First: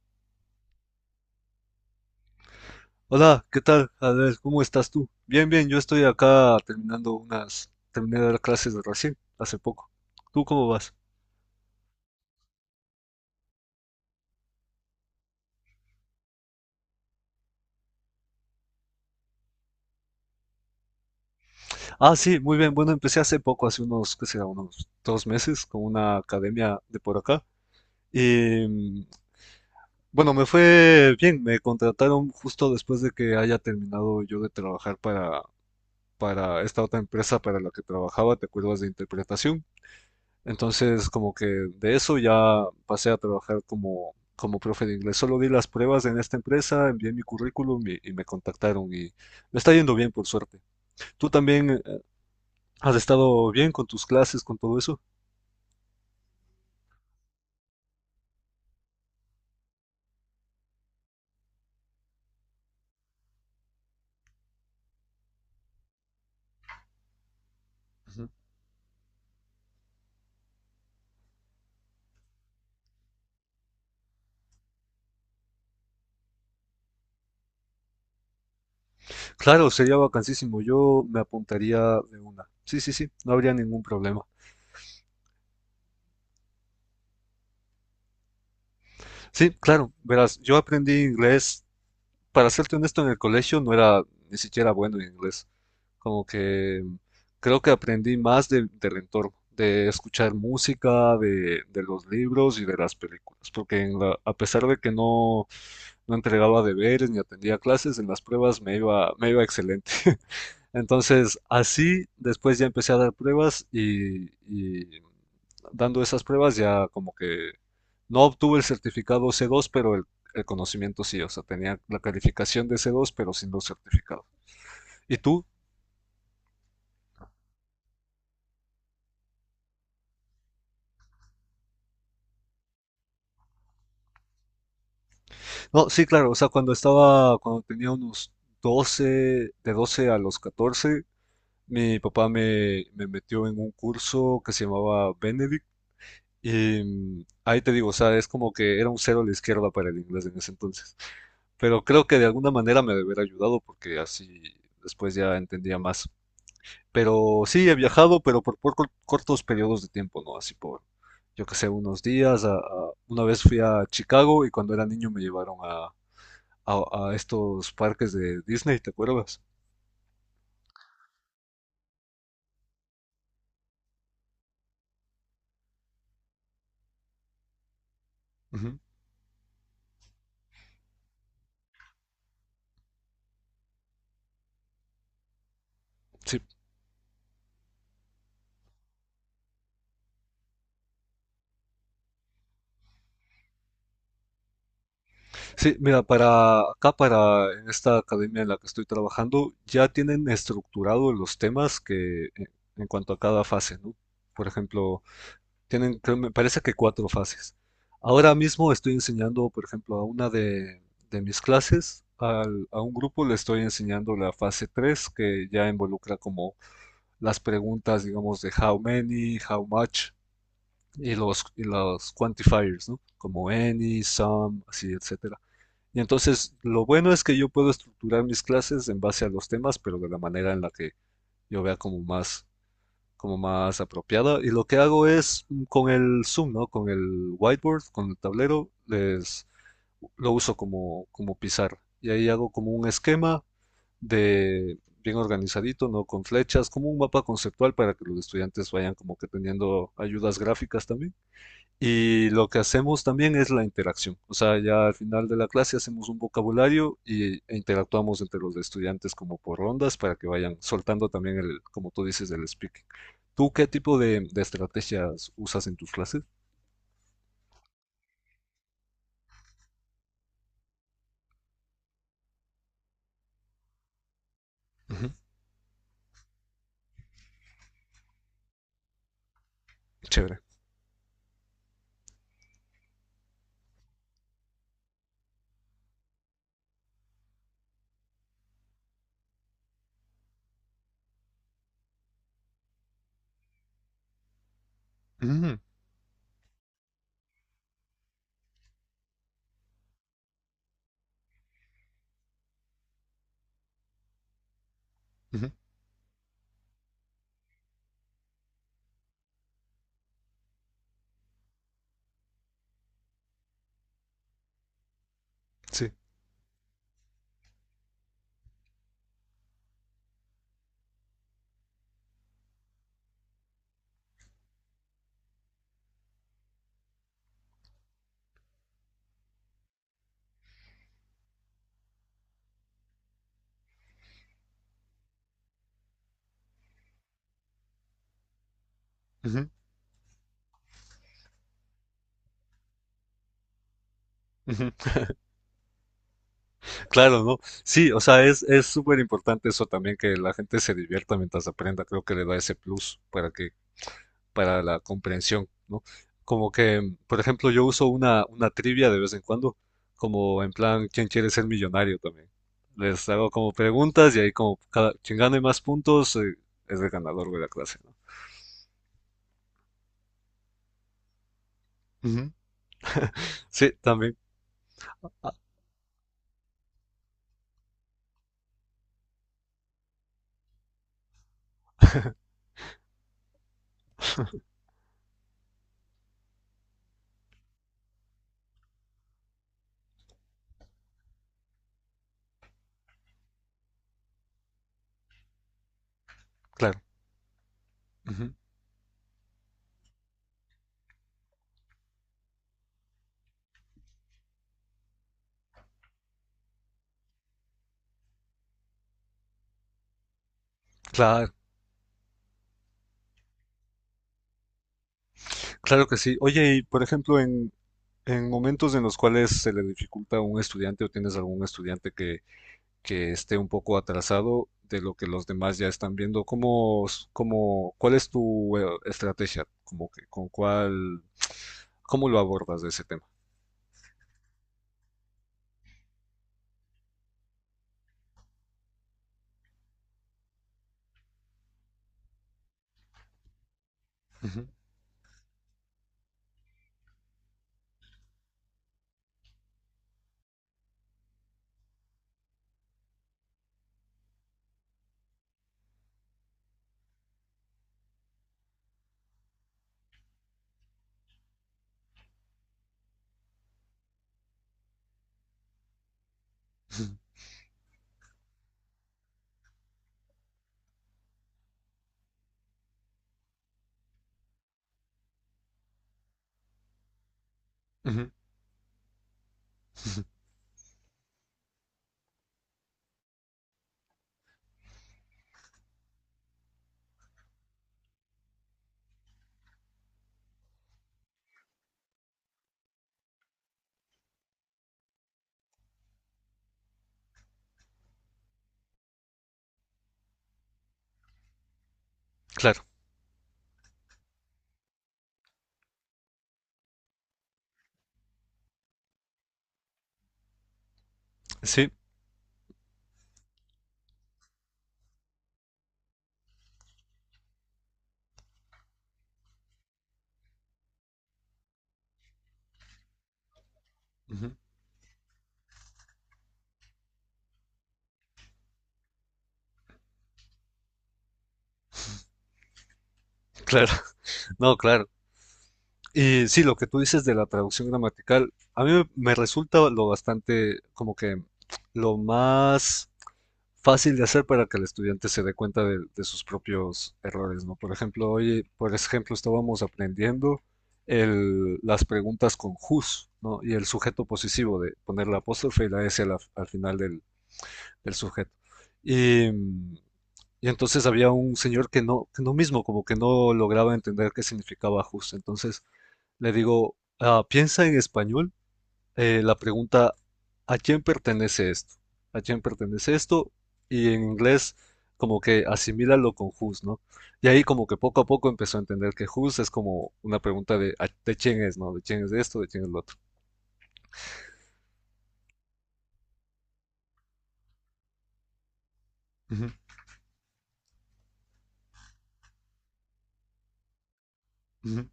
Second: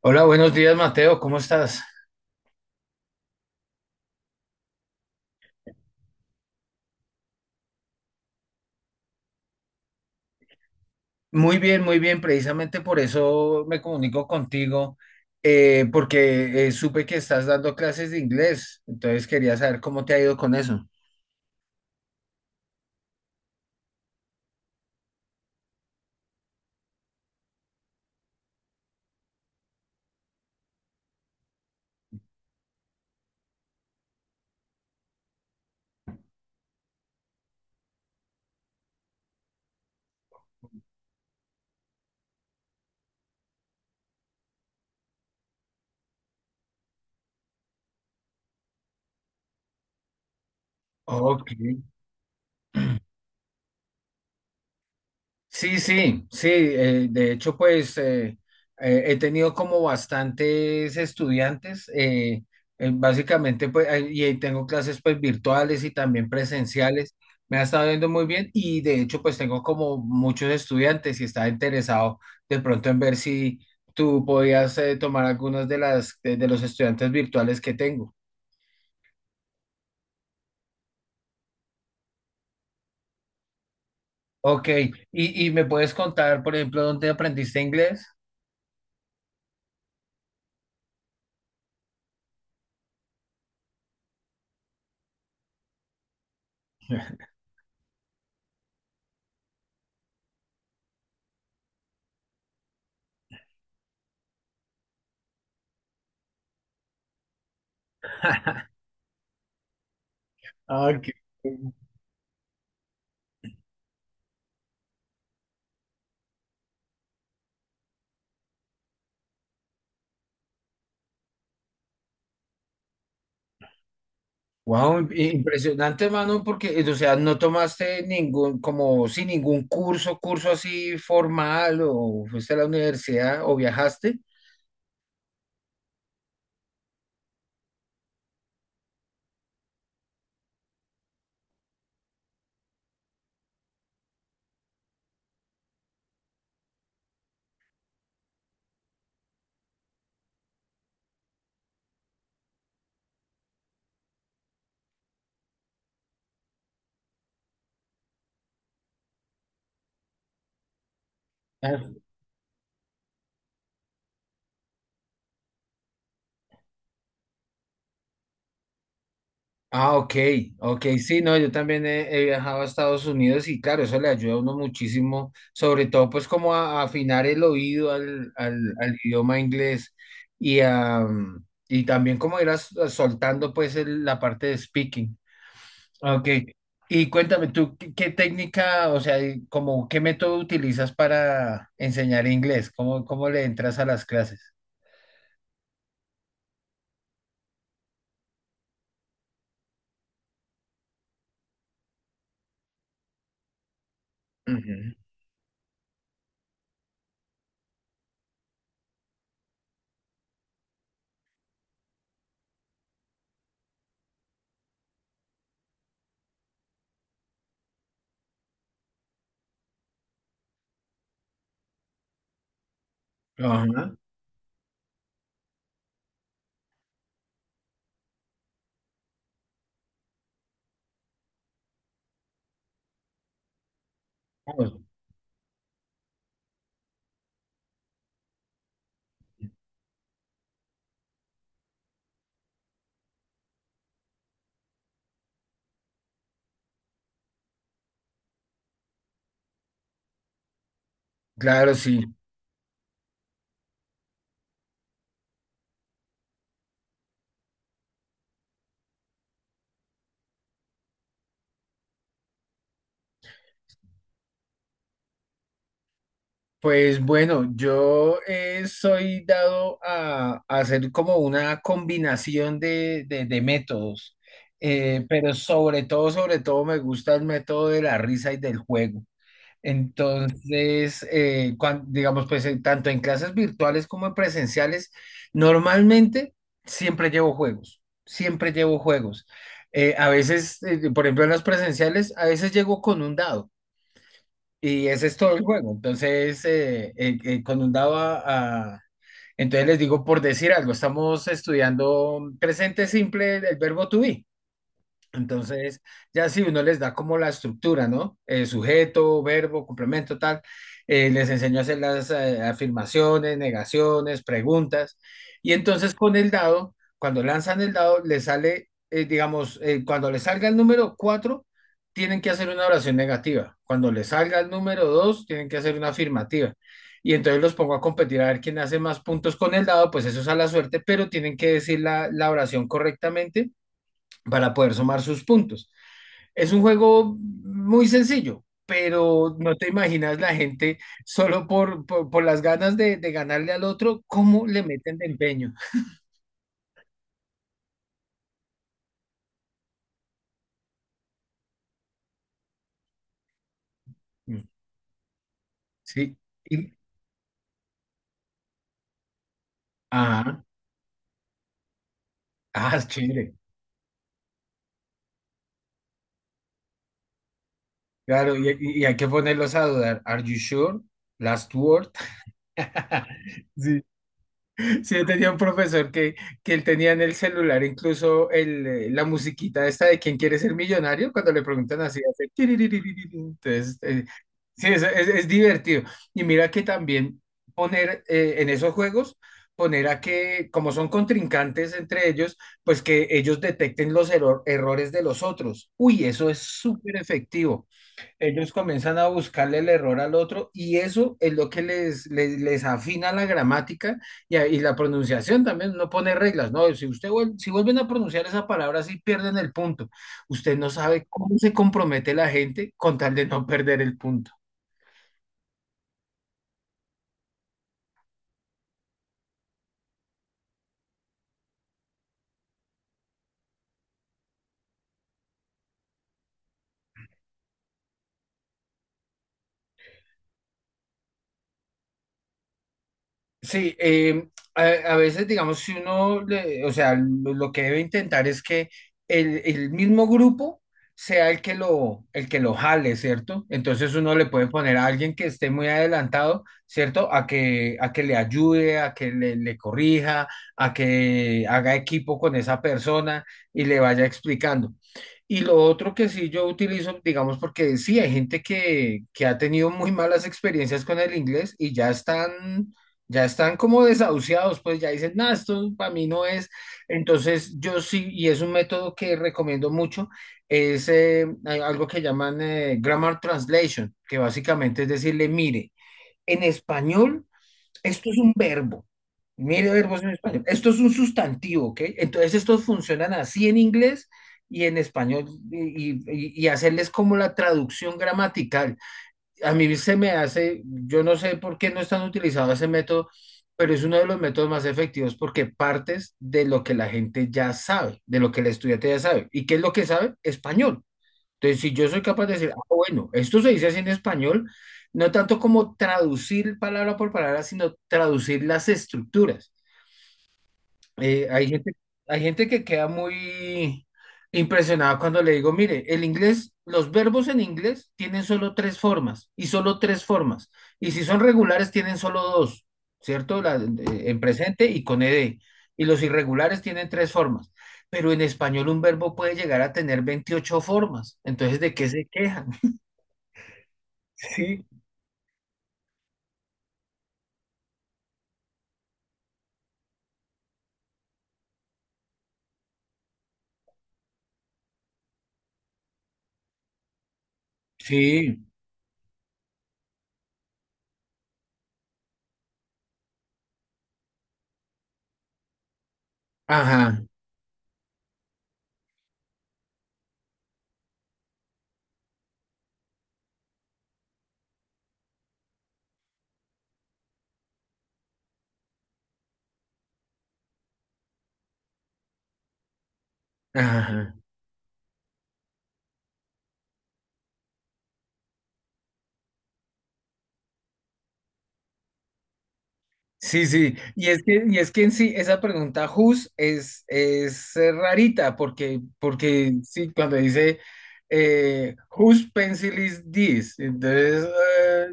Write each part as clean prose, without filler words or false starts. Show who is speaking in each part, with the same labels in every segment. Speaker 1: Hola, buenos días, Mateo, ¿cómo estás?
Speaker 2: Hola, ¿qué tal? A ¿cómo estás tú? Bien, bien, yo estoy acá terminando unas, terminé de dar clases de recién, hace poco. ¿Tú cómo vas?
Speaker 1: Muy bien, precisamente por eso me comunico contigo, porque supe que estás dando clases de inglés, entonces quería saber cómo te ha ido con eso.
Speaker 2: Ah, sí, muy bien. Bueno, empecé hace poco, hace unos, qué será, unos dos meses con una academia de por acá. Y mm, bueno, me fue bien. Me contrataron justo después de que haya terminado yo de trabajar para esta otra empresa para la que trabajaba, ¿te acuerdas de interpretación? Entonces, como que de eso ya pasé a trabajar como, como profe de inglés. Solo di las pruebas en esta empresa, envié mi currículum y me contactaron y me está yendo bien, por suerte. ¿Tú
Speaker 1: Ok.
Speaker 2: también has estado bien con tus clases, con todo eso?
Speaker 1: Sí, sí, sí. De hecho, pues he tenido como bastantes estudiantes, básicamente, pues, y ahí tengo clases, pues virtuales y también presenciales. Me ha estado yendo muy
Speaker 2: Ujú.
Speaker 1: bien y, de hecho, pues tengo como muchos estudiantes y estaba interesado, de pronto, en ver si tú podías, tomar algunos de los estudiantes virtuales que tengo.
Speaker 2: Claro, sería vacancísimo. Yo me apuntaría de una. Sí, sí, sí, no habría ningún problema.
Speaker 1: Ok, y me puedes contar, por ejemplo, ¿dónde aprendiste inglés?
Speaker 2: Sí, claro, verás, yo aprendí inglés, para serte honesto, en el colegio no era ni siquiera bueno en inglés. Como que creo que aprendí más del entorno, de escuchar música, de los libros y de las películas. Porque en a pesar de que no, no entregaba deberes ni atendía clases, en las pruebas me iba excelente.
Speaker 1: Ah, ok.
Speaker 2: Entonces, así, después ya empecé a dar pruebas y dando esas pruebas ya como que no obtuve el certificado C2, pero el conocimiento sí, o sea, tenía la calificación de C2, pero sin los certificados.
Speaker 1: Wow,
Speaker 2: ¿Y tú?
Speaker 1: impresionante, mano, porque, o sea, no tomaste ningún, como sin ningún curso así formal, o fuiste a la universidad, o viajaste.
Speaker 2: No, sí, claro, o sea, cuando estaba, cuando tenía unos doce, de 12 a los catorce, mi papá me, me metió en un curso que se llamaba Benedict. Ahí te digo, o sea, es como que era un cero a la izquierda para el inglés en ese entonces. Pero creo que de alguna manera me debería ayudado porque así después ya entendía más. Pero sí, he viajado, pero por cortos periodos de tiempo, ¿no? Así por, yo qué sé,
Speaker 1: Ah.
Speaker 2: unos días. Una vez fui a Chicago y cuando era niño me llevaron a, a estos parques de Disney, ¿te acuerdas?
Speaker 1: Ah, ok, ok, sí, no, yo también he viajado a Estados Unidos y claro, eso le ayuda a uno muchísimo, sobre todo pues como a afinar el oído al,
Speaker 2: Ujú.
Speaker 1: idioma inglés y, y también como ir soltando pues la parte de speaking. Ok.
Speaker 2: Sí,
Speaker 1: Y cuéntame tú, ¿qué técnica, o sea, y como qué método utilizas para enseñar inglés? ¿Cómo le entras a las clases?
Speaker 2: sí, mira, para acá, para en esta academia en la que estoy trabajando, ya tienen estructurado los temas en cuanto a cada fase, ¿no? Por
Speaker 1: Ujú.
Speaker 2: ejemplo, tienen, me parece que cuatro fases. Ahora mismo estoy enseñando, por ejemplo, a una de mis clases, a un grupo le estoy enseñando la fase 3, que ya involucra como las preguntas, digamos, de how many, how much, y los quantifiers, ¿no? Como
Speaker 1: Ajá. Ajá.
Speaker 2: any, some, así, etcétera. Y entonces, lo bueno es que yo puedo estructurar mis clases en base a los temas, pero de la manera en la que yo vea como más, como más apropiada. Y lo que
Speaker 1: Bueno.
Speaker 2: hago es, con el Zoom, ¿no? Con el whiteboard, con el tablero, lo uso como, como pizarra. Y ahí hago como un esquema de bien organizadito, ¿no? Con flechas, como un mapa conceptual para que los estudiantes vayan como que teniendo ayudas gráficas también.
Speaker 1: Claro, sí.
Speaker 2: Y lo que hacemos también es la interacción. O sea, ya al final de la clase hacemos un vocabulario y, e interactuamos entre los estudiantes como por rondas para que vayan soltando también el, como tú dices, el speaking. ¿Tú qué tipo de estrategias usas en tus clases?
Speaker 1: Pues bueno, yo, soy dado a hacer como una combinación de métodos.
Speaker 2: Ujú.
Speaker 1: Pero sobre todo me gusta el método de la risa y del juego.
Speaker 2: Chévere.
Speaker 1: Entonces, digamos, pues tanto en clases virtuales como en presenciales, normalmente siempre llevo juegos, siempre llevo juegos. A veces, por ejemplo, en las presenciales, a veces llego con un dado y ese es todo el
Speaker 2: Ujú.
Speaker 1: juego. Entonces, con un dado entonces les digo, por decir algo, estamos estudiando presente simple, el verbo to be.
Speaker 2: Ujú.
Speaker 1: Entonces, ya si uno les da como la estructura, ¿no? Sujeto, verbo, complemento, tal, les enseño a hacer las, afirmaciones, negaciones, preguntas. Y
Speaker 2: Sí.
Speaker 1: entonces con el dado, cuando lanzan el dado, les sale, digamos, cuando les salga el número 4 tienen que hacer una oración negativa. Cuando les salga el número 2 tienen que hacer una afirmativa. Y entonces los pongo a competir a ver quién hace más puntos con el dado. Pues eso es a la suerte, pero tienen que decir la oración correctamente para poder sumar sus puntos. Es un juego muy sencillo, pero
Speaker 2: Ujú.
Speaker 1: no te imaginas la gente, solo por las ganas de ganarle al otro, cómo le
Speaker 2: Ujú.
Speaker 1: meten de empeño.
Speaker 2: Claro, ¿no? Sí, o sea, es súper importante eso también, que la gente se divierta mientras aprenda. Creo que le da ese plus para que,
Speaker 1: Mm.
Speaker 2: para la comprensión, ¿no?
Speaker 1: Sí.
Speaker 2: Como
Speaker 1: Y,
Speaker 2: que, por ejemplo, yo uso una trivia de vez en cuando,
Speaker 1: ah,
Speaker 2: como en plan, ¿quién quiere ser millonario también?
Speaker 1: es
Speaker 2: Les hago
Speaker 1: chévere.
Speaker 2: como preguntas y ahí como cada, quien gane más puntos es el ganador de la clase, ¿no?
Speaker 1: Claro, y, y hay que ponerlos a dudar. ¿Are you sure? Last word.
Speaker 2: Ujú. Sí,
Speaker 1: Sí.
Speaker 2: también.
Speaker 1: Sí, yo tenía
Speaker 2: Ah,
Speaker 1: un profesor que, él tenía en el celular incluso el, la musiquita esta de ¿quién quiere ser millonario? Cuando le preguntan así, hace tiriririririri. Entonces, sí, es, es divertido. Y mira que también poner, en esos juegos, poner a que, como son contrincantes entre ellos, pues que ellos detecten los errores de los otros. Uy, eso es
Speaker 2: claro.
Speaker 1: súper efectivo.
Speaker 2: Ujú.
Speaker 1: Ellos comienzan a buscarle el error al otro, y eso es lo que les, les afina la gramática y, y la pronunciación también. No, pone reglas, ¿no? Si vuelven a pronunciar esa palabra, sí pierden el punto. Usted no sabe
Speaker 2: Claro,
Speaker 1: cómo se compromete la gente con tal de no perder el punto.
Speaker 2: claro que sí. Oye, y por ejemplo, en momentos en los cuales se le dificulta a un estudiante o tienes algún estudiante que esté un poco atrasado de lo que los demás ya están viendo. ¿Cómo, cómo, cuál es tu estrategia? Como que, con cuál, ¿cómo lo abordas de ese tema?
Speaker 1: Sí, a, veces digamos, si uno, o sea, lo que debe intentar es que el mismo grupo sea el que lo jale, ¿cierto? Entonces uno le
Speaker 2: Ujú.
Speaker 1: puede poner a alguien que esté muy adelantado, ¿cierto? A que, le ayude, a que le corrija, a que haga equipo con esa persona y le vaya explicando. Y lo otro que sí yo utilizo, digamos, porque sí, hay gente que, ha tenido muy malas experiencias con el inglés y ya están como desahuciados, pues ya dicen, nada, esto para mí no es.
Speaker 2: Ujú.
Speaker 1: Entonces, yo sí, y es un método que recomiendo mucho, es hay algo que llaman, grammar translation, que básicamente es decirle, mire, en español, esto
Speaker 2: Ujú.
Speaker 1: es un verbo. Mire verbos en español. Esto es un sustantivo, ¿ok? Entonces, estos funcionan así en inglés y en español, y, y hacerles como la traducción gramatical. A mí se me hace, yo no sé por qué no están utilizando ese método, pero es uno de los métodos más efectivos porque partes de lo que la gente ya sabe, de lo que el estudiante ya sabe. ¿Y qué es lo que sabe? Español. Entonces, si yo soy capaz de decir, ah,
Speaker 2: Claro,
Speaker 1: bueno, esto se dice así en español, no tanto como traducir palabra por palabra, sino traducir las estructuras. Hay
Speaker 2: sí.
Speaker 1: gente, que queda muy impresionada cuando le digo, mire, el inglés, los verbos en inglés tienen solo tres formas y solo tres formas. Y si son regulares, tienen solo dos, ¿cierto? En
Speaker 2: Ujú.
Speaker 1: presente y con ed. Y los irregulares tienen tres formas. Pero en español un verbo puede llegar a tener 28 formas. Entonces, ¿de qué se quejan?
Speaker 2: Claro. No,
Speaker 1: Sí.
Speaker 2: claro. Y sí, lo que tú dices de la traducción gramatical, a mí me, me resulta lo bastante, como que lo más fácil de hacer para que el estudiante se dé cuenta de sus propios errores, ¿no? Por ejemplo,
Speaker 1: Sí,
Speaker 2: hoy, por ejemplo, estábamos aprendiendo las preguntas con whose, ¿no? Y el sujeto posesivo de poner la apóstrofe y la S al, al final
Speaker 1: ajá,
Speaker 2: del, del sujeto. Y, mm, y entonces había un señor que no mismo, como que no lograba entender qué significaba whose. Entonces le digo, "Ah, piensa en español, la pregunta, ¿a quién pertenece esto? ¿A quién pertenece esto? Y en
Speaker 1: ajá.
Speaker 2: inglés como que asimílalo con whose, ¿no?". Y ahí como que poco a poco empezó a entender que whose es como una pregunta de, de quién es, ¿no? De quién es esto, de quién es lo otro.
Speaker 1: Sí, sí, y es que, en sí, esa pregunta Who's, es rarita, porque,
Speaker 2: Ujú.
Speaker 1: sí, cuando dice, Whose pencil is this? Entonces, eh,
Speaker 2: Ujú.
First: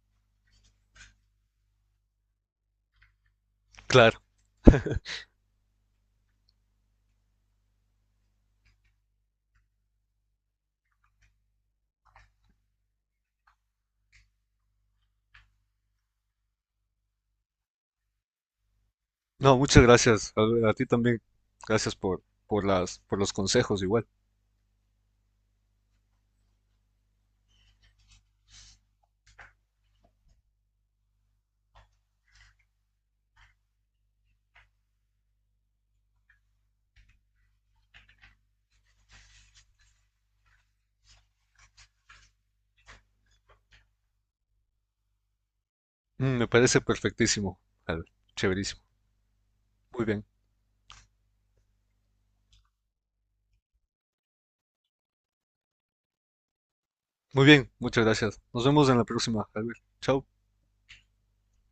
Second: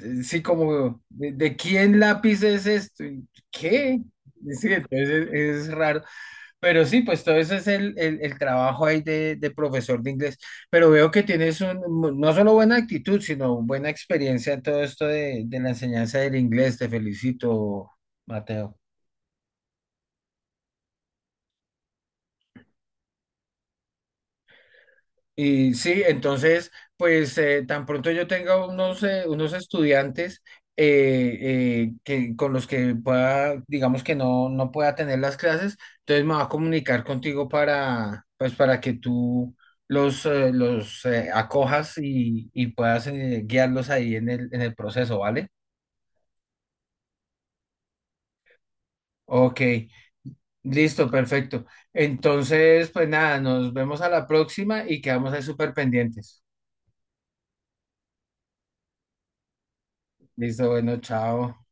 Speaker 1: sí, como, ¿de, quién lápiz es esto? ¿Y ¿qué?
Speaker 2: Claro.
Speaker 1: Sí, entonces es, raro. Pero sí, pues todo ese es el, el trabajo ahí de, profesor de inglés. Pero veo que tienes no solo buena actitud, sino buena experiencia en todo esto de, la enseñanza del inglés. Te felicito, Mateo.
Speaker 2: No, muchas gracias, Albert. A ti también. Gracias por las, por los consejos igual.
Speaker 1: Y sí, entonces, pues tan pronto yo tenga unos, estudiantes, con los que pueda, digamos, que no, pueda tener las clases, entonces me va a comunicar contigo para, pues, para que tú los acojas y, puedas, guiarlos ahí en en el proceso, ¿vale?
Speaker 2: Me parece perfectísimo, Albert. Chéverísimo.
Speaker 1: Ok,
Speaker 2: Muy bien.
Speaker 1: listo, perfecto. Entonces, pues nada, nos vemos a la próxima y quedamos ahí súper pendientes.
Speaker 2: Muy bien, muchas gracias. Nos vemos en la próxima, Albert. Chao.
Speaker 1: Listo, bueno, chao.